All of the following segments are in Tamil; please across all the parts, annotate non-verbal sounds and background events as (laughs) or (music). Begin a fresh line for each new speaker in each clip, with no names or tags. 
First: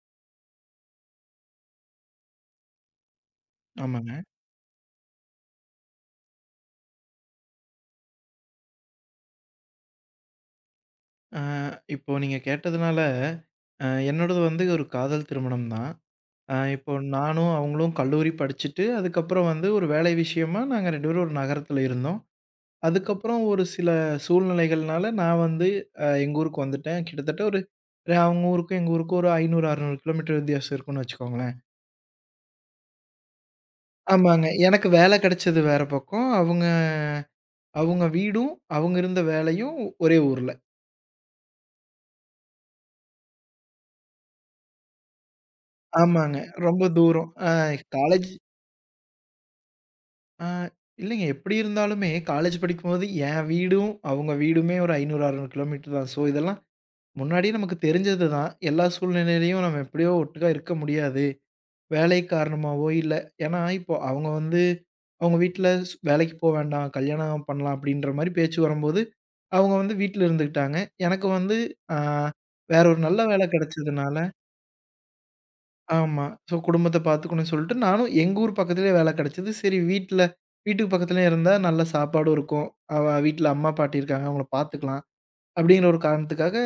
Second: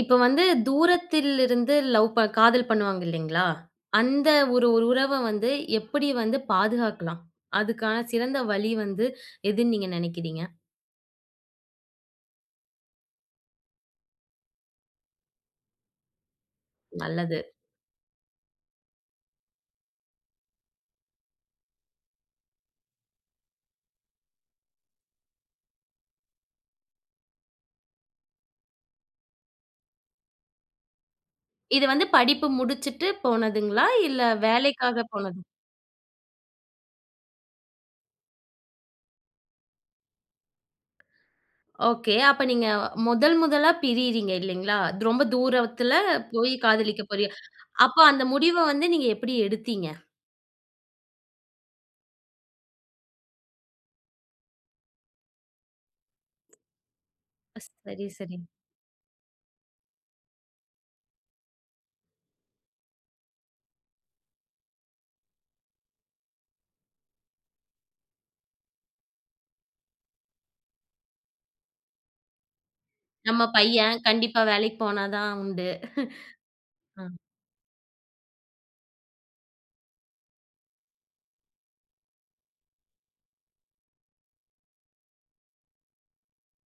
இப்ப வந்து தூரத்திலிருந்து லவ் காதல் பண்ணுவாங்க இல்லைங்களா?
ஆமாங்க.
அந்த ஒரு ஒரு உறவ வந்து எப்படி வந்து பாதுகாக்கலாம்? அதுக்கான சிறந்த வழி வந்து எதுன்னு நீங்க நினைக்கிறீங்க?
அ இப்போ நீங்க கேட்டதுனால, என்னோடது வந்து ஒரு காதல் திருமணம் தான். இப்போ
நல்லது.
நானும் அவங்களும் கல்லூரி படிச்சுட்டு, அதுக்கப்புறம் வந்து ஒரு வேலை விஷயமா நாங்க 2 பேரும் ஒரு நகரத்துல இருந்தோம். அதுக்கப்புறம் ஒரு சில சூழ்நிலைகள்னால நான் வந்து எங்க ஊருக்கு வந்துட்டேன். கிட்டத்தட்ட ஒரு அவங்க ஊருக்கும் எங்க ஊருக்கும் ஒரு 500, 600 கிலோமீட்டர் வித்தியாசம் இருக்கும்னு வச்சுக்கோங்களேன்.
இது வந்து படிப்பு முடிச்சுட்டு போனதுங்களா? இல்ல
ஆமாங்க. எனக்கு
வேலைக்காக
வேலை
போனது?
கிடைச்சது வேற பக்கம். அவங்க அவங்க வீடும், அவங்க இருந்த வேலையும் ஒரே ஊர்ல.
ஓகே. அப்ப நீங்க முதல் முதலா பிரியிறீங்க இல்லைங்களா? அது ரொம்ப தூரத்துல
ஆமாங்க.
போய்
ரொம்ப
காதலிக்க
தூரம்.
போறீங்க. அப்ப அந்த
காலேஜ்.
முடிவ வந்து நீங்க எப்படி எடுத்தீங்க?
ஆ, இல்லைங்க. எப்படி இருந்தாலுமே காலேஜ் படிக்கும்போது என் வீடும், அவங்க வீடுமே ஒரு 500, 600 கிலோமீட்டர் தான். ஸோ இதெல்லாம் முன்னாடியே நமக்கு
சரி,
தெரிஞ்சது
சரி.
தான். எல்லா சூழ்நிலையிலயும் நம்ம எப்படியோ ஒட்டுக்கா இருக்க முடியாது. வேலை காரணமாவோ இல்ல ஏன்னா இப்போ அவங்க வந்து அவங்க வீட்ல வேலைக்கு போ வேண்டாம், கல்யாணம் பண்ணலாம் அப்படின்ற மாரி பேச்சு வரும்போது, அவங்க வந்து வீட்ல இருந்துக்கிட்டாங்க. எனக்கு வந்து ஆ வேற ஒரு நல்ல
நம்ம
வேலை
பையன்
கிடைச்சதுனால
கண்டிப்பா வேலைக்கு போனா தான் உண்டு.
ஆமா. ஸோ குடும்பத்த
அ.
பார்த்துக்கணும்னு சொல்லிட்டு, நானும் எங்க ஊர் பக்கத்திலேயே வேல கெடச்சது. சரி வீட்ல வீட்டுக்கு பக்கத்திலேயே இருந்தா நல்ல சாப்பாடும் இருக்கும். அவ வீட்ல அம்மா, பாட்டி இருக்காங்க. அவங்கள பார்த்துக்கலாம். அப்படிங்கிற ஒரு காரணத்துக்காக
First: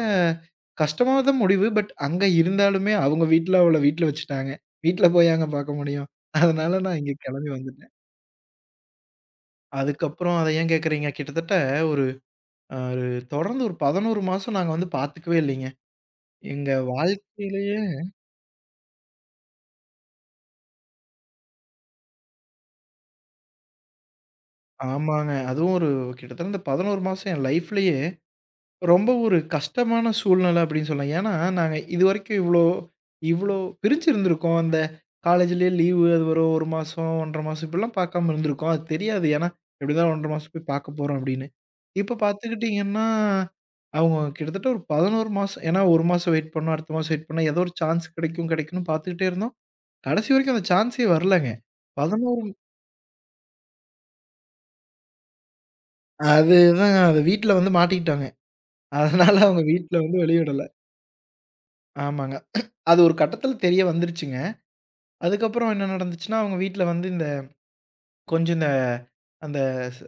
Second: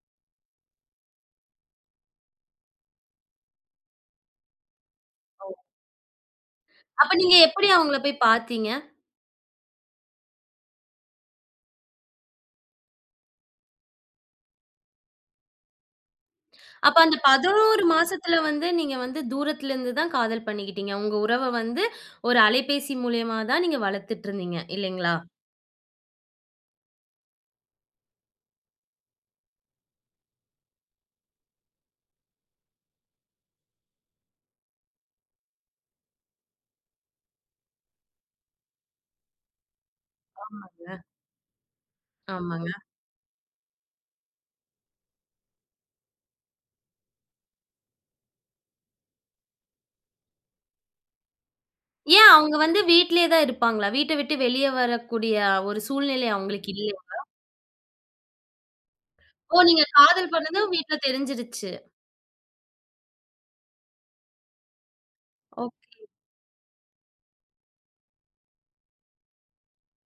கஷ்டமா தான் முடிவு. பட் அங்க இருந்தாலுமே அவங்க வீட்ல அவள வீட்ல வச்சுட்டாங்க. வீட்ல போய் எங்க பார்க்க முடியும்? அதனால நான் இங்க
அப்ப நீங்க
கெளம்பி
எப்படி
வந்துட்டேன்.
அவங்கள போய் பார்த்தீங்க?
அதுக்கப்புறம் அத ஏன் கேட்கிறீங்க? கிட்டத்தட்ட ஒரு ஒரு தொடர்ந்து ஒரு 11 மாசம் நாங்க வந்து பார்த்துக்கவே இல்லைங்க. எங்க
அப்ப அந்த
வாழ்க்கையிலேயே
11 மாசத்துல வந்து நீங்க வந்து தூரத்துல இருந்து தான் காதல் பண்ணிக்கிட்டீங்க. உங்க உறவ வந்து ஒரு அலைபேசி மூலியமா தான் நீங்க வளர்த்துட்டு இருந்தீங்க இல்லைங்களா?
ஆமாங்க. அதுவும் ஒரு கிட்டத்தட்ட இந்த 11 மாசம் என் லைஃப்லயே ரொம்ப ஒரு கஷ்டமான சூழ்நிலை அப்படின்னு சொல்லலாம். ஏன்னா, நாங்க இதுவரைக்கும் இவ்ளோ இவ்ளோ பிரிஞ்சிருந்திருக்கோம். அந்த காலேஜ்லயே லீவு அது வரும் 1 மாசம், 1 1/2 மாசம் இப்படிலாம் பார்க்காம இருந்திருக்கோம். அது தெரியாது. ஏன்னா, எப்படி இருந்தாலும் 1 1/2 மாசம் போய் பார்க்க போறோம் அப்படின்னு. இப்ப
ஆமாங்க.
பார்த்துக்கிட்டீங்கன்னா, அவங்க கிட்டத்தட்ட ஒரு 11 மாசம் ஏன்னா 1 மாசம் வெயிட் பண்ணோம், அடுத்த மாசம் வெயிட் பண்ணோம். ஏதோ ஒரு சான்ஸ் கிடைக்கும் கிடைக்கும்னு பார்த்துக்கிட்டே இருந்தோம். கடைசி வரைக்கும் அந்த சான்ஸே வரலங்க.
ஏன்
11
அவங்க வந்து வீட்லயே தான் இருப்பாங்களா? வீட்ட விட்டு வெளிய வரக்கூடிய ஒரு சூழ்நிலை அவங்களுக்கு
அதுதான்
இல்லையா?
அது வீட்ல வந்து மாட்டிக்கிட்டாங்க. அதனால
ஓ!
அவங்க
நீங்க
வீட்ல வந்து
காதல்
வெளிய விடல.
பண்ணதும் வீட்ல தெரிஞ்சிருச்சு.
ஆமாங்க. அது ஒரு கட்டத்தில தெரிய வந்துருச்சுங்க. அதுக்கப்புறம்
ஓக்
என்ன நடந்துச்சுன்னா, அவங்க வீட்ல வந்து இந்த கொஞ்சம் இந்த அந்த ஸ்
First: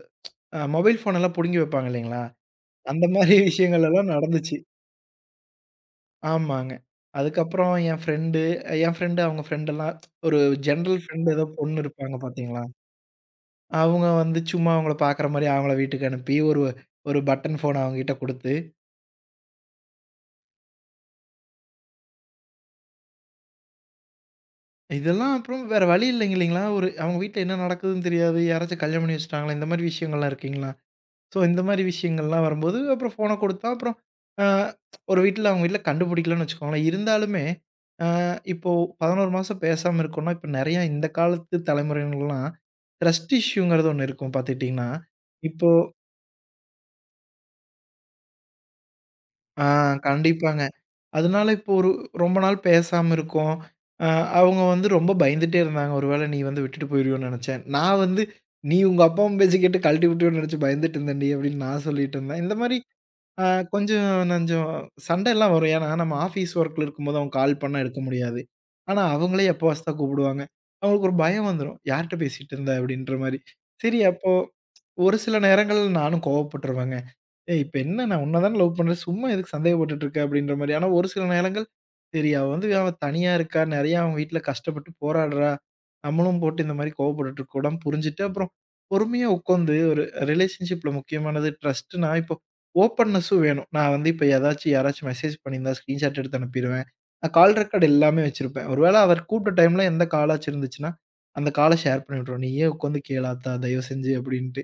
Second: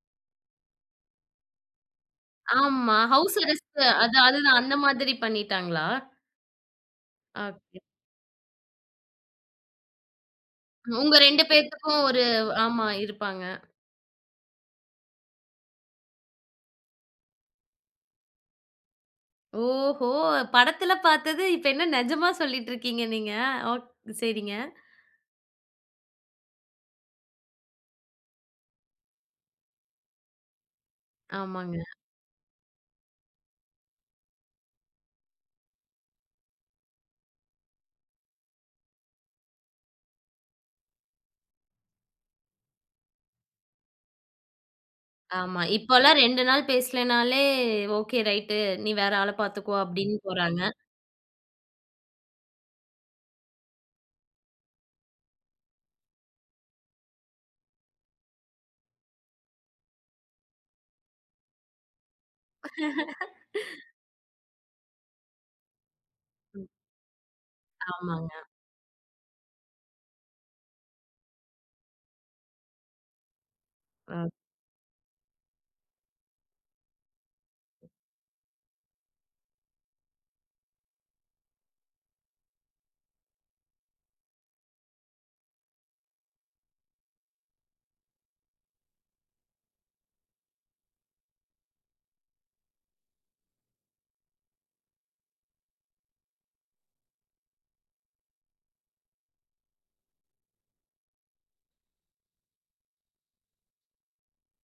மொபைல் ஃபோன் எல்லாம் புடுங்கி வைப்பாங்க இல்லைங்களா?
ஆமா.
அந்த மாரி
ஹவுஸ்
(laughs)
அரெஸ்ட்
விஷயங்கள் எல்லாம்
அது
நடந்துச்சு.
அதுதான் அந்த மாதிரி பண்ணிட்டாங்களா?
ஆமாங்க. அதுக்கப்புறம்
ஓகே.
என் ஃப்ரெண்டு அவங்க ஃப்ரெண்ட் எல்லாம் ஒரு ஜென்ரல்
உங்க
ஃப்ரெண்ட்
2
ஏதோ பொண்ணு
பேத்துக்கும்
இருப்பாங்க
ஒரு
பார்த்தீங்களா?
ஆமா இருப்பாங்க.
அவங்க வந்து சும்மா அவங்கள பார்க்குற மாரி அவங்கள வீட்டுக்கு அனுப்பி, ஒரு ஒரு பட்டன் ஃபோன் அவங்ககிட்ட குடுத்து,
ஓஹோ! படத்துல பார்த்தது இப்ப என்ன நிஜமா சொல்லிட்டு இருக்கீங்க நீங்க? ஓக் சரிங்க.
இதெல்லாம் அப்புறம் வேற வழி இல்லைங்க இல்லைங்களா? ஒரு அவங்க வீட்ல என்ன நடக்குதுன்னு தெரியாது. யாராச்சும் கல்யாணம் பண்ணி வச்சுட்டாங்களா? இந்த மாரி விஷயங்கள்லாம் இருக்குங்களா? ஸோ, இந்த
ஆமாங்க.
மாரி விஷயங்கள்லாம் வரும்போது, அப்புறம் ஃபோன குடுத்தா, அப்புறம் அ ஒரு வீட்ல அவங்க வீட்ல கண்டுபிடிக்கலன்னு வச்சுக்கோங்களேன். இருந்தாலுமே, அ இப்போ 11 மாசம் பேசாம இருக்கோம்னா, இப்ப நெறையா இந்த காலத்து தலைமுறையினர்லாம் ட்ரஸ்ட் இஷ்யூங்கிறது ஒண்ணு இருக்கும் பாத்துக்கிட்டீங்கன்னா,
ஆமா.
இப்போ
இப்போலாம் 2 நாள் பேசலைனாலே, ஓகே ரைட்டு நீ வேற ஆள
ஆ
பார்த்துக்கோ அப்படின்னு போறாங்க.
கண்டிப்பாங்க. அதனால இப்போ ஒரு ரொம்ப நாள் பேசாம இருக்கோம். அ அவங்க வந்து ரொம்ப பயந்துட்டே இருந்தாங்க. ஒருவேள நீ வந்து விட்டுட்டு போயிருவியோன்னு நெனச்சேன். நான் வந்து, "நீ உங்க அப்பா, அம்மா பேச்ச கேட்டு கழட்டி விட்டுருவன்னு நெனச்சு பயந்துட்டு இருந்தேன்டி" அப்படின்னு நான் சொல்லிட்டு இருந்தேன். இந்த மாரி ஆ கொஞ்சம் நஞ்சம் சண்டைலாம் வரும். ஏன்னா, நம்ம ஆஃபீஸ்
ம்.
ஒர்க்ல இருக்கும்போது அவங்க கால் பண்ணா எடுக்க
ஆமாங்க.
முடியாது. ஆனா, அவங்களே எப்போ வாஸ்தா கூப்பிடுவாங்க. அவங்களுக்கு ஒரு பயம் வந்துரும். யார்ட்ட பேசிட்டு இருந்த? அப்படின்ற மாரி. சரி,
ஆ.
அப்போ ஒரு சில நேரங்கள் நானும் கோவப்பட்டுருவேங்க. ஏய்! இப்ப என்ன நான் உன்ன தான லவ் பண்றேன். சும்மா எதுக்கு சந்தேகப்பட்டுட்டு இருக்க? அப்படின்ற மாரி. ஆனா ஒரு சில நேரங்கள், சரி அவ வந்து அவ தனியா இருக்கா. நெறையா அவன் வீட்ல கஷ்டப்பட்டு போராடுறா. நம்மளும் போட்டு இந்த மாரி கோவப்பட்டுட்டு இருக்கக்கூடாதுன்னு புரிஞ்சுட்டு, அப்புறம் பொறுமையா உட்காந்து ஒரு ரிலேஷன்ஷிப்ல முக்கியமானது ட்ரஸ்ட்டுன்னா, இப்போ ஓப்பன்னஸும் வேணும். நான் வந்து இப்ப ஏதாச்சும் யாராச்சும் மெசேஜ் பண்ணியிருந்தா ஸ்கிரீன்ஷாட் எடுத்து அனுப்பிருவேன். நான் கால் ரெக்கார்ட் எல்லாமே வச்சிருப்பேன். ஒரு வேள அவர் கூப்ட்ட டைம்ல எந்த காலாச்சும் இருந்துச்சுன்னா, அந்த கால ஷேர் பண்ணி விட்டுருவேன். நீயே உட்காந்து கேளாத்தா தயவு செஞ்சு அப்படின்ட்டு.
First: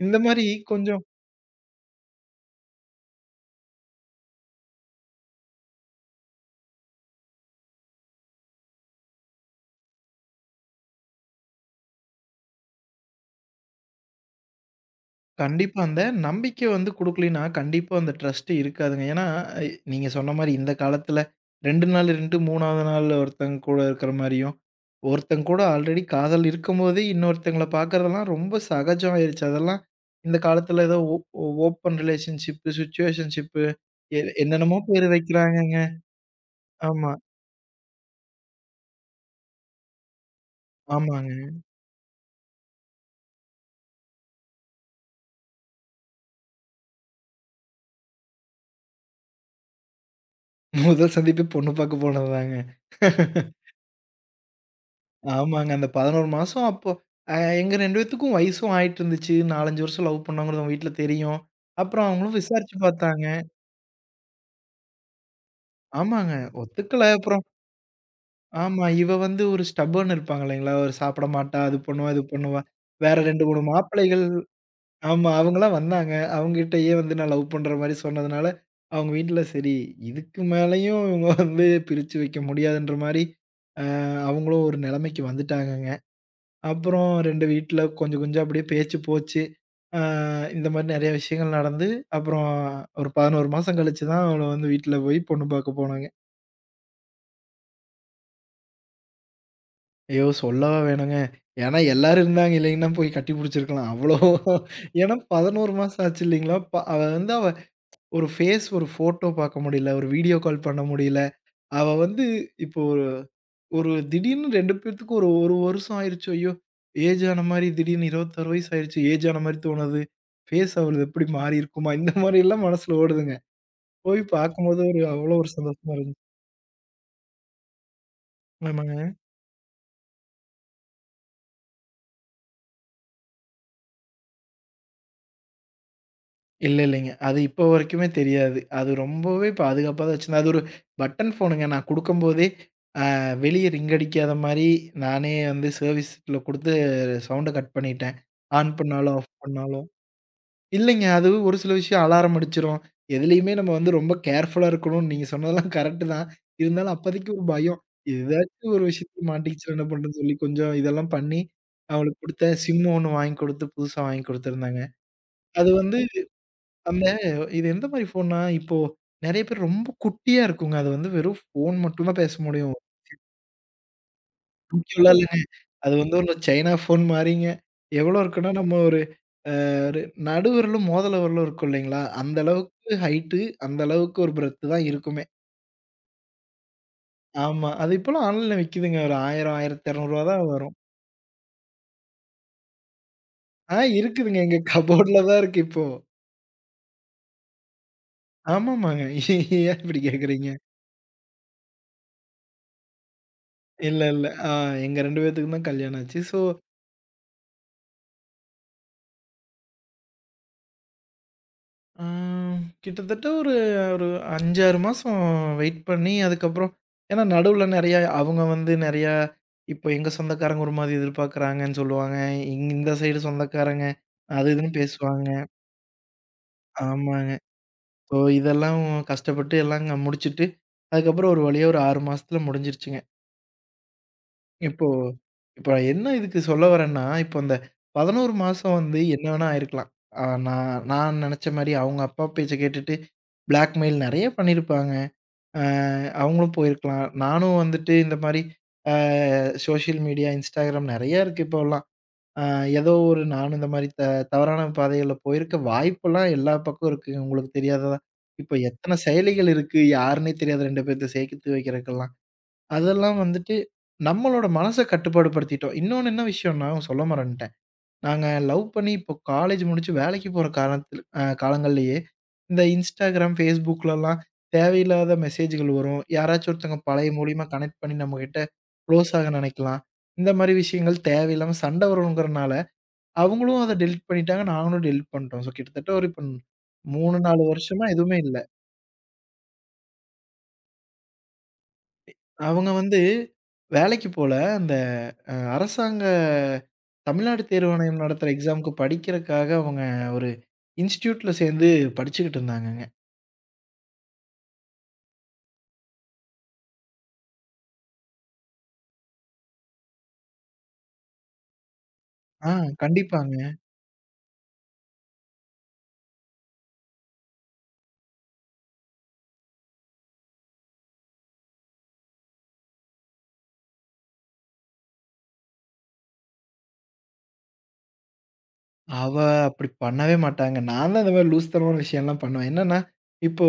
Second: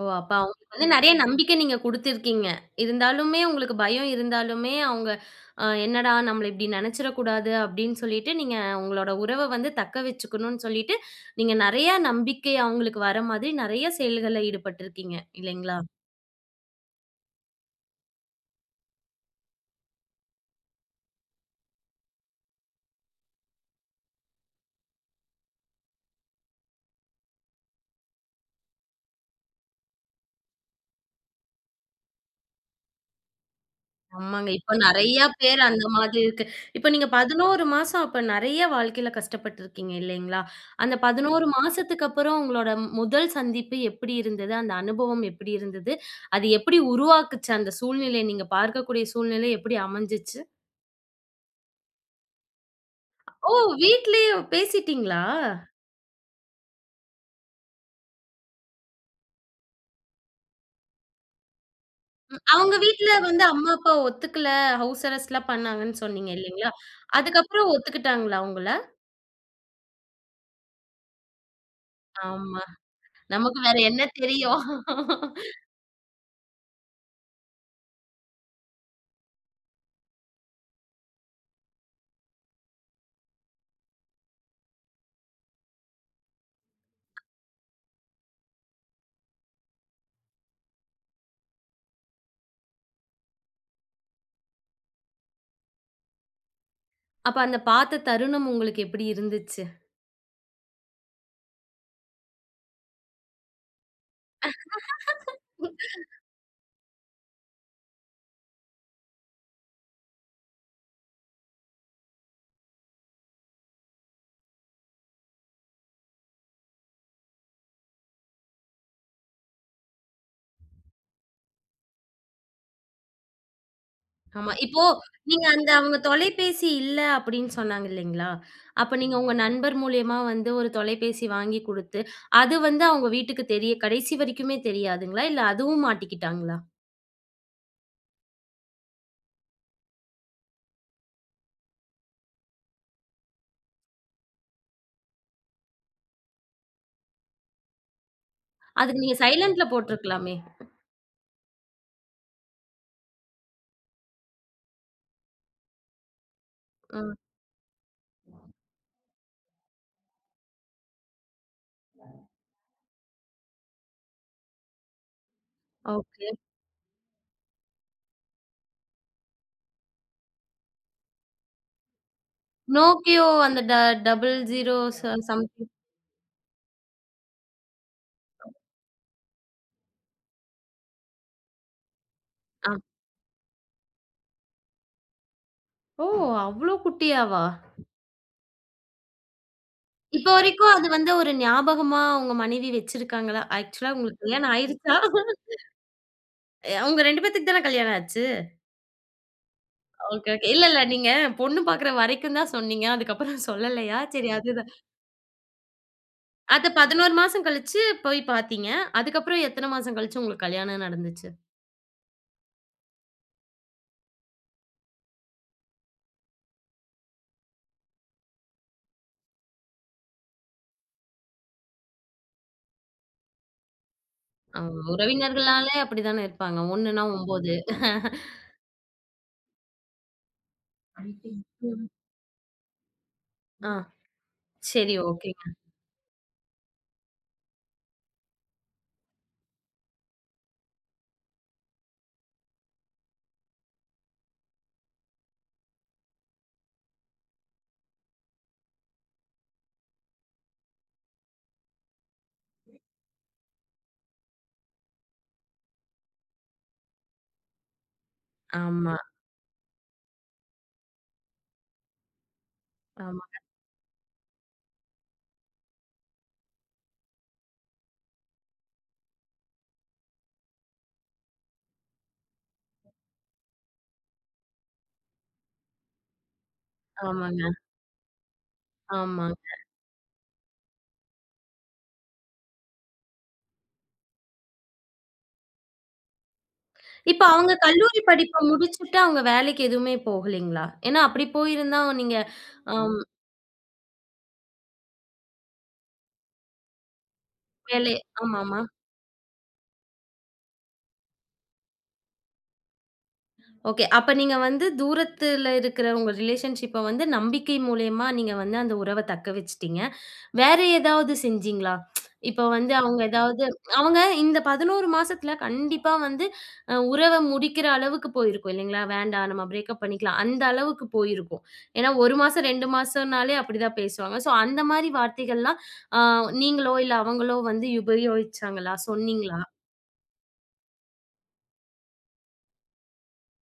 ஓ!
இந்த
அப்ப
மாரி
அவங்களுக்கு வந்து
கொஞ்சம்
நெறைய நம்பிக்கை நீங்க குடுத்துருக்கீங்க. இருந்தாலுமே உங்களுக்கு பயம் இருந்தாலுமே, அவங்க என்னடா நம்மள இப்படி நெனச்சிடக்கூடாது அப்படின்னு சொல்லிட்டு, நீங்க உங்களோட உறவ வந்து தக்க வச்சுக்கணும்னு சொல்லிட்டு, நீங்க நெறைய நம்பிக்கை அவங்களுக்கு வர மாதிரி நெறைய செயல்கள்ல ஈடுபட்டுருக்கீங்க.
கண்டிப்பா.
இல்லைங்களா?
அந்த நம்பிக்கை வந்து குடுக்கலைன்னா, கண்டிப்பா அந்த ட்ரஸ்ட் இருக்காதுங்க. ஏன்னா, நீங்க சொன்ன மாரி இந்த காலத்துல 2 நாள் இருந்துட்டு 3வது நாள் ஒருத்தங்க கூட இருக்கிற மாரியும், ஒருத்தங்க கூட ஆல்ரெடி காதல் இருக்கும்போதே இன்னொருத்தங்கள பார்க்கறதெல்லாம் ரொம்ப சகஜம் ஆயிருச்சு. அதெல்லாம் இந்த காலத்துல ஏதோ ஓப்பன் ரிலேஷன்ஷிப்பு, சிச்சுவேஷன்ஷிப்பு
ஆமாங்க. இப்ப
என்னென்னமோ பேர்
நெறையா பேர்
வைக்கிறாங்கங்க.
அந்த மாதிரி இருக்கு. இப்ப நீங்க
ஆமா,
11 மாசம் அப்ப நெறைய வாழ்க்கையில கஷ்டப்பட்டுருக்கீங்க இல்லைங்களா? அந்த
ஆமாங்க.
11 மாசத்துக்கு அப்புறம் உங்களோட முதல் சந்திப்பு எப்படி இருந்தது? அந்த அனுபவம் எப்படி இருந்தது? அது எப்படி உருவாக்குச்சு அந்த சூழ்நிலை? நீங்க பார்க்கக்கூடிய சூழ்நிலை எப்படி அமைஞ்சுச்சு?
முதல் சந்திப்பே பொண்ணு பார்க்க போனதுதாங்க.
ஓ! வீட்லயே பேசிட்டீங்களா?
ஆமாங்க. அந்த 11 மாசம் அப்போ எங்க 2 பேத்துக்கும் வயசும் ஆயிட்டு இருந்துச்சு. 4, 5 வருஷம் லவ் பண்ணோங்கிறது அவங்க வீட்ல தெரியும். அப்புறம் அவங்களும்
ம். அவங்க
விசாரிச்சு
வீட்ல
பார்த்தாங்க.
வந்து அம்மா, அப்பா ஒத்துக்கல. ஹவுஸ் அரெஸ்ட்லாம் பண்ணாங்கன்னு
ஆமாங்க.
சொன்னீங்க இல்லைங்களா?
ஒத்துக்கல. அப்புறம்
அதுக்கப்புறம் ஒத்துக்கிட்டாங்களா உங்கள?
ஆமா. இவ வந்து ஒரு ஸ்டபர்ன் இருப்பாங்க இல்லைங்களா? ஒரு சாப்பிட மாட்டா. அது பண்ணுவா, இது பண்ணுவா.
ஆமா.
வேற 2,
நமக்கு
3
வேற என்ன
மாப்பிள்ளைகள்
தெரியும்?
ஆமா. அவங்கலாம் வந்தாங்க. அவங்ககிட்டயே வந்து நான் லவ் பண்ற மாரி சொன்னதுனால, அவங்க வீட்ல சரி இதுக்கு மேலயும் இவங்க வந்து பிரிச்சு வைக்க முடியாதுன்ற மாரி, அ அவங்களும் ஒரு நிலைமைக்கு வந்துட்டாங்கங்க. அப்புறம் 2 வீட்ல கொஞ்சம் கொஞ்சம் அப்படியே பேச்சு போச்சு. அ இந்த மாரி நெறைய விஷயங்கள் நடந்து, அப்புறம் ஒரு 11 மாசம் கழிச்சு தான் அவள வந்து வீட்ல போய் பொண்ணு பார்க்க போனோங்க.
அப்ப அந்த பார்த்த தருணம் உங்களுக்கு எப்படி இருந்துச்சு?
ஐயோ! சொல்லவா வேணுங்க. ஏன்னா எல்லாரும் இருந்தாங்க இல்லைங்கன்னா போய் கட்டி புடிச்சிருக்கலாம். அவ்வளோ (laughs) ஏன்னா 11 மாசம் ஆச்சு இல்லைங்களா? அவ வந்து அவ ஒரு ஃபேஸ், ஒரு ஃபோட்டோ பார்க்க முடியல. ஒரு வீடியோ கால் பண்ண முடியல. அவ வந்து இப்போ ஒரு திடீர்னு 2 பேத்துக்கும் ஒரு வருஷம் ஆயிருச்சு. ஐயோ! ஏஜ் ஆன மாரி திடீர்னு 26 வயசு ஆயிருச்சு. ஏஜ் ஆன மாரி தோணுது. ஃபேஸ் அவளுது எப்படி மாறி இருக்குமா? இந்த மாரிலாம் மனசுல ஓடுதுங்க. போய்
ஆமா. (laughs)
பார்க்கும்போது
இப்போ
ஒரு அவ்வளோ
நீங்க
ஒரு
அந்த
சந்தோஷமா
அவங்க
இருந்துச்சு.
தொலைபேசி இல்ல அப்படின்னு சொன்னாங்க இல்லைங்களா? அப்ப
ஆமாங்க.
நீங்க உங்க நண்பர் மூலியமா வந்து ஒரு தொலைபேசி வாங்கி குடுத்து, அது வந்து அவங்க வீட்டுக்கு தெரிய கடைசி வரைக்குமே தெரியாதுங்களா? இல்ல அதுவும் மாட்டிக்கிட்டாங்களா?
இல்ல, இல்லைங்க. அது இப்போ வரைக்குமே தெரியாது. அது ரொம்பவே பாதுகாப்பா தான் வச்சிருந்தேன். அது ஒரு பட்டன் ஃபோனுங்க. நான் குடுக்கும்போதே அ வெளிய ரிங் அடிக்காத மாரி நானே வந்து சர்வீஸ்ல குடுத்து சவுண்ட கட் பண்ணிட்டேன். ஆன்
அதுக்கு
பண்ணாலும்,
நீங்க
ஆஃப்
சைலன்ட்ல
பண்ணாலும்.
போட்டுருக்கலாமே.
இல்லைங்க. அது ஒரு சில விஷயம் அலாரம் அடிச்சுரும். எதுலயுமே நம்ம வந்து ரொம்ப கேர்ஃபுல்லா இருக்கணும்னு நீங்க சொன்னதெல்லாம் கரெக்ட் தான். இருந்தாலும்
ம்.
அப்போதைக்கு ஒரு பயம். ஏதாச்சும் ஒரு விஷயத்துல மாட்டிக்கிச்சுனா என்ன பண்றதுன்னு சொல்லி கொஞ்சம் இதெல்லாம் பண்ணி, அவளுக்கு குடுத்தேன். சிம் ஒண்ணு வாங்கி குடுத்து, புதுசா வாங்கி குடுத்துருந்தேங்க. அது வந்து
ஓகே.
அந்த இது எந்த மாரி ஃபோன்னா, இப்போ நெறைய பேர் ரொம்ப குட்டியா இருக்குங்க. அது வந்து வெறும் ஃபோன் மட்டும் தான் பேச முடியும்.
நோக்கியோ அந்த டபுள் ஜீரோ
Nokiaலாம் இல்லங்க.
சம்திங்.
அது வந்து ஒரு சைனா ஃபோன் மாரிங்க. எவ்வளோ இருக்குன்னா, நம்ம ஒரு பாரு நடு விரலும், மோதல விரலும் இருக்கும் இல்லைங்களா? அந்த
ஆ.
அளவுக்கு ஹைட்டு, அந்த அளவுக்கு ஒரு பிரெத் தான் இருக்குமே.
ஓ! அவ்ளோ குட்டியாவா?
ஆமா. அது இப்பலாம் ஆன்லைன்ல விக்குதுங்க. ஒரு 1000, ரூ. 1200
இப்போ
தான்
வரைக்கும்
வரும்.
அது வந்து ஒரு ஞாபகமா உங்க மனைவி வச்சிருக்காங்களா?
ஆ
ஆக்சுவலா உங்களுக்கு
இருக்குதுங்க.
கல்யாணம்
எங்க
ஆயிருச்சா?
கபோர்ட்ல தான் இருக்கு இப்போ.
உங்க 2 பேத்துக்கு தான கல்யாணம் ஆச்சு.
ஆமாமாங்க. ஏன் இப்படி
ஓகே, ஓகே.
கேட்குறீங்க?
இல்ல, இல்ல. நீங்க பொண்ணு பார்க்குற வரைக்கும் தான் சொன்னீங்க. அதுக்கப்புறம் (laughs) சொல்லலையா?
இல்ல, இல்ல.
சரி அதுதான்.
எங்க 2 பேத்துக்கும் தான் கல்யாணம் ஆச்சு. ஸோ
அத 11 மாசம் கழிச்சு போய் பார்த்தீங்க. அதுக்கப்புறம் எத்தன மாசம் கழிச்சு உங்களுக்கு கல்யாணம் நடந்துச்சு?
ஆ, கிட்டத்தட்ட ஒரு ஒரு 5, 6 மாசம் வெயிட் பண்ணி, அதுக்கப்புறம் ஏன்னா நடுவுல நெறையா அவங்க வந்து நெறையா இப்போ எங்க சொந்தக்காரங்க ஒரு மாதிரி எதிர்பார்க்குறாங்கன்னு சொல்லுவாங்க. இந்த சைடு சொந்தக்காரங்க அது
அ
இதுன்னு பேசுவாங்க.
உறவினர்கள்னாலே அப்படித்தானே இருப்பாங்க. 1ன்னா
ஆமாங்க.
9.
ஸோ இதெல்லாம் கஷ்டப்பட்டு எல்லாங்க முடிச்சுட்டு, அதுக்கப்புறம்
ம்.
ஒரு வழியா ஒரு
(laughs)
6 மாசத்துல முடிஞ்சிருச்சுங்க.
ஆ.
இப்போ
சரி ஓகேங்க.
இப்போ என்ன இதுக்கு சொல்ல வரேன்னா, இப்போ அந்த 11 மாசம் வந்து என்ன வேணா ஆயிருக்கலாம். நான் நான் நெனச்ச மாரி அவங்க அப்பா பேச்ச கேட்டுட்டு பிளாக்மெயில் நெறைய பண்ணியிருப்பாங்க. அ அவங்களும் போயிருக்கலாம். நானும் வந்துட்டு இந்த மாரி அ சோசியல் மீடியா, Instagram நெறைய இருக்கு இப்போலாம். அ ஏதோ ஒரு நானும் இந்த மாரி தவறான பாதைகள்ல போயிருக்க வாய்ப்பெல்லாம் எல்லா பக்கம் இருக்குங்க. உங்களுக்கு தெரியாததா? இப்போ
ஆமா,
எத்தன செயலிகள் இருக்கு, யாருன்னே தெரியாத 2 பேத்த சேர்த்து வைக்கிறதுக்கெல்லாம். அதெல்லாம்
ஆமா,
வந்துட்டு நம்மளோட மனச கட்டுப்பாடு படுத்திட்டோம். இன்னொன்னு என்ன விஷயம்னா, சொல்ல மறந்துட்டேன். நாங்க லவ் பண்ணி இப்போ காலேஜ் முடிச்சு வேலைக்கு போற காரணத்தில காலங்கள்லயே, இந்த Instagram, Facebookலலாம் தேவையில்லாத மெசேஜ்கள் வரும். யாராச்சும் ஒருத்தவங்க பழைய மூலியமா
ஆமாங்க,
கனெக்ட் பண்ணி நம்மகிட்ட க்ளோஸ் ஆக
ஆமாங்க.
நினைக்கலாம். இந்த மாரி விஷயங்கள் தேவையில்லாம சண்டை வருங்கிறனால, அவங்களும் அத டெலிட் பண்ணிட்டாங்க. நாங்களும் டெலிட் பண்ணிட்டோம். ஸோ கிட்டத்தட்ட ஒரு இப்ப 3,
இப்ப
4
அவங்க
வருஷமா
கல்லூரி
எதுவுமே இல்ல.
படிப்ப முடிச்சுட்டு அவங்க வேலைக்கு எதுவுமே போகலைங்களா? ஏன்னா அப்படி போயிருந்தா நீங்க
அவங்க
அ
வந்து வேலைக்கு போல. அந்த அரசாங்க தமிழ்நாடு
வேலை
தேர்வாணையம் நடத்துற
ஆமாமா.
எக்ஸாம்க்கு படிக்கிறக்காக அவங்க ஒரு இன்ஸ்டிடியூட்ல சேர்ந்து படிச்சுக்கிட்டு இருந்தாங்கங்க.
ஓகே. அப்ப நீங்க வந்து தூரத்துல இருக்கிற உங்க ரிலேஷன்ஷிப்ப வந்து நம்பிக்கை மூலியமா நீங்க வந்து அந்த உறவ தக்க வச்சுட்டீங்க. வேற ஏதாவது செஞ்சீங்களா? இப்ப
ஆ
வந்து அவங்க ஏதாவது
கண்டிப்பாங்க.
அவங்க இந்த 11 மாசத்துல கண்டிப்பா வந்து உறவ முடிக்கிற அளவுக்கு போயிருக்கும் இல்லைங்களா? வேண்டாம் நம்ம பிரேக்கப் பண்ணிக்கலாம். அந்த அளவுக்கு போயிருக்கும். ஏன்னா 1 மாசம் 2 மாசம்னாலே அப்படிதான் பேசுவாங்க. ஸோ அந்த மாரி வார்த்தைகள்லாம் அ நீங்களோ இல்ல அவங்களோ வந்து உபயோகிச்சாங்களா?
அவ
சொன்னீங்களா?
அப்படி பண்ணவே மாட்டாங்க. நான் தான் இந்த மாரி லூஸ்தனமான விஷயம்லாம் பண்ணுவேன். என்னன்னா, இப்போ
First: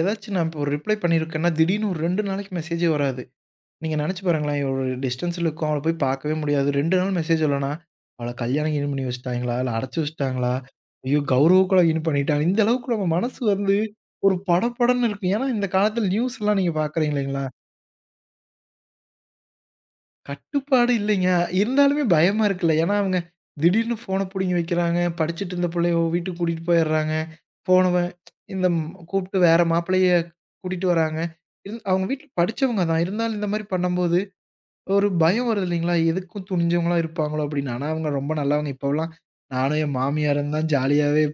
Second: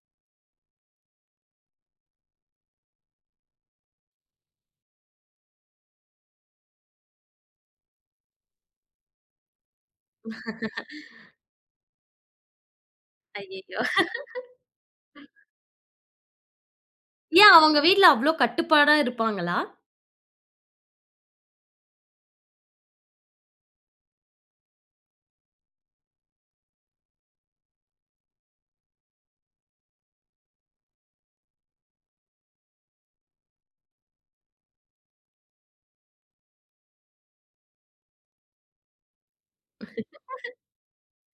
ஏதாச்சும் நான் இப்போ ஒரு ரிப்ளை பண்ணியிருக்கேன்னா, திடீர்னு ஒரு 2 நாளைக்கு மெசேஜே வராது. நீங்க நெனச்சு பாருங்களேன், ஒரு டிஸ்டன்ஸ்ல இருக்கோம். அவள போய் பார்க்கவே முடியாது. 2 நாள் மெசேஜ் இல்லன்னா, அவள கல்யாணம் கில்யாணம் பண்ணி வச்சுட்டாங்களா? இல்ல அடைச்சு வச்சுட்டாங்களா? ஐயோ! கௌரவுக்கு கல்யாணம் பண்ணிட்டாங்க. இந்த அளவுக்கு நம்ம மனசு வந்து
ஐயய்யோ!
ஒரு படபடன்னு இருக்கும். ஏன்னா, இந்த காலத்துல நியூஸ்லாம் நீங்க பார்க்குறீங்க இல்லைங்களா?
ஏன் அவங்க வீட்ல அவ்ளோ கட்டுப்பாடா இருப்பாங்களா?
கட்டுப்பாடு இல்லைங்க. இருந்தாலுமே பயமா இருக்குல்ல. ஏன்னா, அவங்க திடீர்னு ஃபோன புடுங்கி வைக்கிறாங்க. படிச்சுட்டு இருந்த புள்ளைய வீட்டுக்கு கூட்டிட்டு போயிர்றாங்க. போனவ இந்த கூப்ட்டு வேற மாப்பிள்ளைய கூட்டிட்டு வராங்க. இருந் அவங்க வீட்ல படிச்சவங்க தான். இருந்தாலும் இந்த மாரி பண்ணும்போது ஒரு பயம் வருது இல்லைங்களா? எதுக்கும் துணிஞ்சவங்களா இருப்பாங்களோ அப்படின்னு. ஆனா அவங்க ரொம்ப நல்லவங்க. இப்போலாம் நானும் என் மாமியாரும் தான் ஜாலியாவே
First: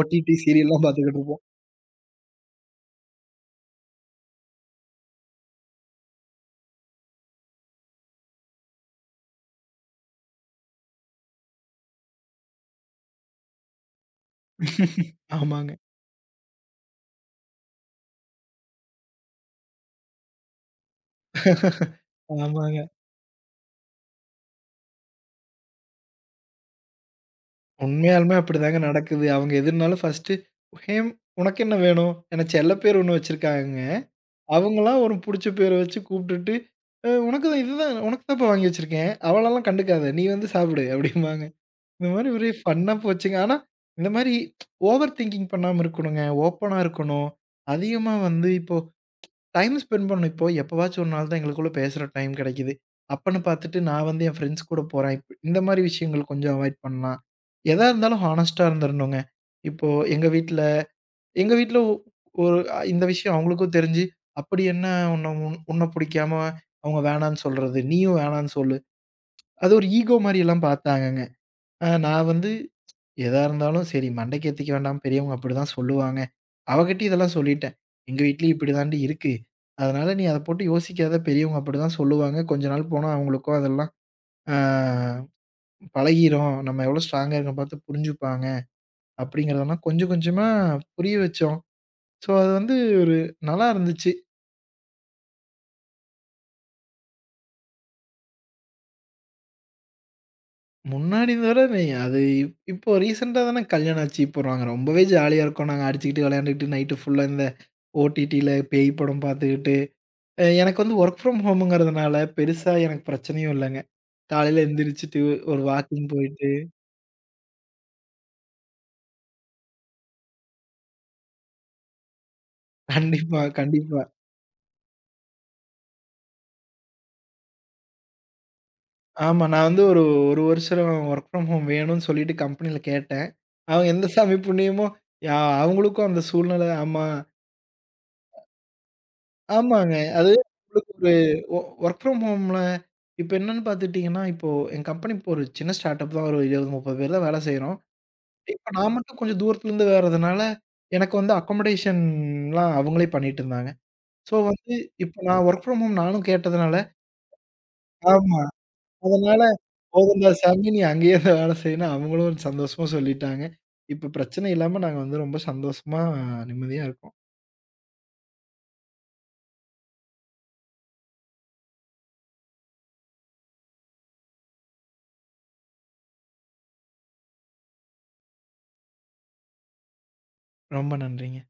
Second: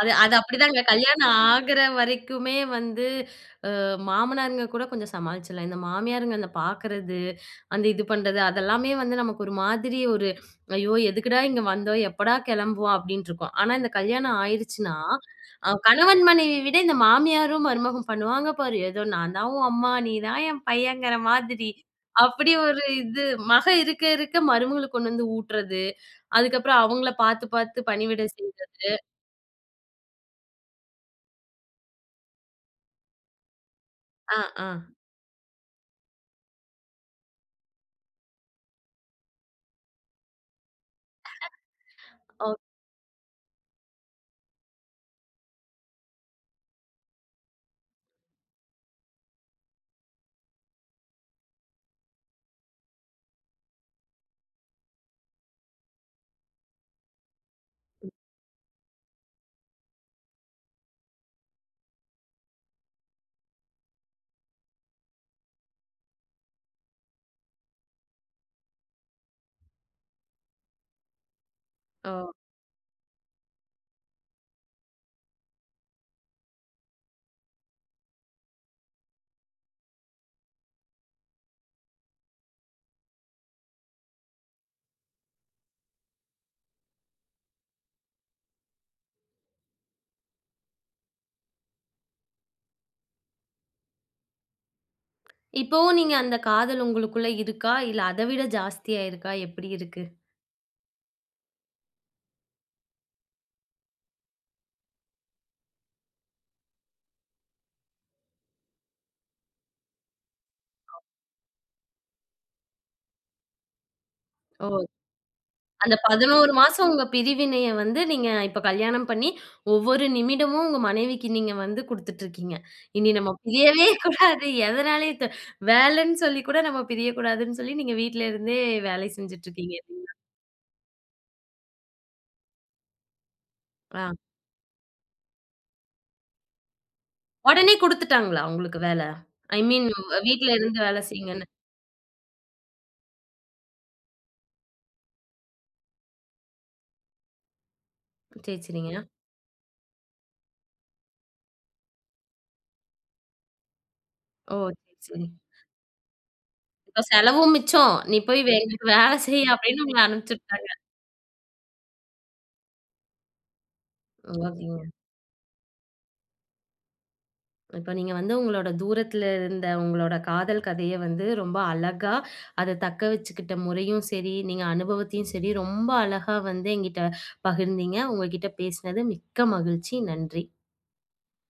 அது அது அப்படிதாங்க.
சீரியல்லாம் பார்த்துக்கிட்டு
கல்யாணம்
இருப்போம்.
ஆகுற வரைக்குமே வந்து மாமனாருங்க கூட கொஞ்சம் சமாளிச்சிடலாம். இந்த மாமியாருங்க அந்த பார்க்கறது, அந்த இது பண்றது அதெல்லாமே வந்து நமக்கு ஒரு மாதிரி ஒரு, "ஐயோ! எதுக்குடா இங்க வந்தோம்? எப்படா கிளம்புவோம்?" அப்படின்ட்டு இருக்கும். ஆனா இந்த கல்யாணம் ஆயிருச்சுன்னா,
ஆமாங்க.
கணவன் மனைவி விட இந்த மாமியாரும் மருமகம் பண்ணுவாங்க பாரு. ஏதோ "நான் தான் உன் அம்மா, நீ தான் என் பையங்கிற" மாதிரி. அப்படி
ஆமாங்க.
ஒரு இது மக இருக்க இருக்க மருமகளுக்கு கொண்டு வந்து ஊட்டுறது, அதுக்கப்புறம் அவங்கள பார்த்து பார்த்து பணிவிடை
உண்மையாலுமே அப்படிதாங்க
செய்றது.
நடக்குது. அவங்க எதுனாலும் ஃபர்ஸ்ட்டு "ஹேம் உனக்கு என்ன வேணும்?" ஏன்னா செல்ல பேர் ஒண்ணு வச்சிருக்காங்கங்க.
ஆ, ஆ.
அவங்களா ஒரு புடிச்ச பேர வச்சு கூப்பிட்டுட்டு, உனக்கு தான் இதுதான் உனக்கு தான்ப்பா வாங்கி வச்சிருக்கேன். அவளலாம் கண்டுக்காத. நீ வந்து சாப்பிடு" அப்படிம்பாங்க. இந்த மாரி ஒரே
ஓ,
ஃபன்னா போச்சுங்க. ஆனா, இந்த மாரி ஓவர் திங்கிங் பண்ணாம இருக்கணுங்க. ஓப்பனா இருக்கணும். அதிகமா வந்து இப்போ டைம் ஸ்பெண்ட் பண்ணணும். இப்போ எப்பவாச்சும் ஒரு நாள் தான் எங்களுக்குள்ள பேசுற டைம் கிடைக்குது. அப்பன்னு பார்த்துட்டு நான் வந்து என் ஃப்ரெண்ட்ஸ் கூட போறேன். இந்த மாரி விஷயங்கள் கொஞ்சம் அவாய்ட் பண்ணலாம். எதா இருந்தாலும் ஹானஸ்ட்டா இருந்துரணுங்க. இப்போ எங்க வீட்ல எங்க வீட்ல ஒரு இந்த விஷயம் அவங்களுக்கும் தெரிஞ்சு, "அப்படி என்ன உன்ன புடிக்காம அவங்க வேணான்னு சொல்றது? நீயும் வேணான்னு சொல்லு." அது ஒரு ஈகோ மாரியெல்லாம் பார்த்தாங்கங்க.
ஓ.
நான் வந்து எதா இருந்தாலும் சரி மண்டைக்கு ஏத்திக்க வேண்டாம். பெரியவங்க அப்படிதான் சொல்லுவாங்க. அவகிட்டயும் இதெல்லாம் சொல்லிட்டேன். "எங்க வீட்லயும் இப்படிதான்டி இருக்கு. அதனால நீ அத போட்டு யோசிக்காத. பெரியவங்க அப்படிதான் சொல்லுவாங்க. கொஞ்ச நாள் போனா அவங்களுக்கும் அதெல்லாம் ஆ பழகிரும். நம்ம எவ்வளோ ஸ்ட்ராங்கா இருக்கோம் பார்த்து புரிஞ்சுப்பாங்க." அப்படிங்கிறதெல்லாம் கொஞ்சம் கொஞ்சமா புரிய வச்சோம். ஸோ அது வந்து ஒரு நல்லா இருந்துச்சு.
இப்போ நீங்க அந்த காதல் உங்களுக்குள்ள இருக்கா? இல்ல அத விட ஜாஸ்தியா இருக்கா? எப்படி இருக்கு?
முன்னாடி விட நீ அது இப்போ ரீசென்ட்டா தானே கல்யாணம் ஆச்சு. இப்போ நாங்க ரொம்பவே ஜாலியா இருக்கோம். நாங்க அடிச்சுக்கிட்டு, விளையாண்டுக்கிட்டு நைட்டு ஃபுல்லா இந்த OTTல பேய் படம் பார்த்துக்கிட்டு எனக்கு வந்து வொர்க் ஃப்ரம் ஹோம்ங்கிறதுனால பெருசா எனக்கு பிரச்சனையும் இல்லங்க. காலையில
ஓ!
எந்திரிச்சுட்டு ஒரு
அந்த
வாக்கிங் போயிட்டு
11 மாசம் உங்க பிரிவினைய வந்து நீங்க இப்ப கல்யாணம் பண்ணி, ஒவ்வொரு நிமிடமும் உங்க மனைவிக்கு நீங்க வந்து குடுத்துட்டுருக்கீங்க. இனி நம்ம
கண்டிப்பா,
பிரியவே (laughs)
கண்டிப்பா.
கூடாது. எதனாலயும் வேலைன்னு சொல்லி கூட நம்ம பிரியக்கூடாதுன்னு சொல்லி நீங்க வீட்ல இருந்தே வேலை
ஆமா. நான்
செஞ்சுட்டுருக்கீங்க.
வந்து ஒரு 1 வருஷம் வொர்க் ஃப்ரம் ஹோம் வேணும்னு சொல்லிட்டு கம்பெனில கேட்டேன். அவங்க எந்த
ஆ.
சாமி புண்ணியமோ யா அவங்களுக்கும் அந்த சூழ்நிலை ஆமா.
உடனே குடுத்துட்டாங்களா உங்களுக்கு வேலை? ஐ மீன்
ஆமாங்க. அது
வீட்ல இருந்து
உங்களுக்கு
வேலை
ஒரு
செய்யுங்கன்னு.
ஒ வொர்க் ஃப்ரம் ஹோம்ல இப்ப என்னன்னு பார்த்துக்கிட்டீங்கன்னா, இப்போ என் கம்பெனி இப்போ ஒரு சின்ன ஸ்டார்ட்அப் தான். ஒரு 20, 30 பேர் தான் வேலை செய்றோம்.
சரி,
இப்ப நான்
சரிங்க.
மட்டும் கொஞ்சம் தூரத்துலருந்து வர்றதுனால, எனக்கு வந்து அக்காமடேஷன்லாம் அவங்களே பண்ணிட்டு இருந்தாங்க. So
oh!
வந்து,
சரி,
இப்ப
சரி.
நான் வொர்க் ஃப்ரம் ஹோம் நானும் கேட்டதுனால
இப்ப செலவும் மிச்சம். "நீ போய்
ஆமா.
வே எனக்கு வேலை
அதனால
செய்" அப்படின்னு உங்கள
"போதும்டா சாமி
அனுப்பிச்சுட்டாங்க.
நீ அங்கேயே இருந்து வேலை செய்யுன்னு" அவங்களும் சந்தோஷமா சொல்லிட்டாங்க. இப்ப பிரச்சனை
ஓகேங்க.
இல்லாம நாங்க வந்து ரொம்ப சந்தோஷமா, நிம்மதியா இருக்கோம்.
இப்ப நீங்க வந்து உங்களோட தூரத்துல இருந்த உங்களோட காதல் கதைய வந்து ரொம்ப அழகா, அத தக்க வச்சுக்கிட்ட முறையும் சரி, நீங்க அனுபவத்தையும் சரி, ரொம்ப அழகா வந்து என்கிட்ட பகிர்ந்தீங்க. உங்ககிட்ட பேசினது மிக்க மகிழ்ச்சி. நன்றி.
ரொம்ப நன்றிங்க.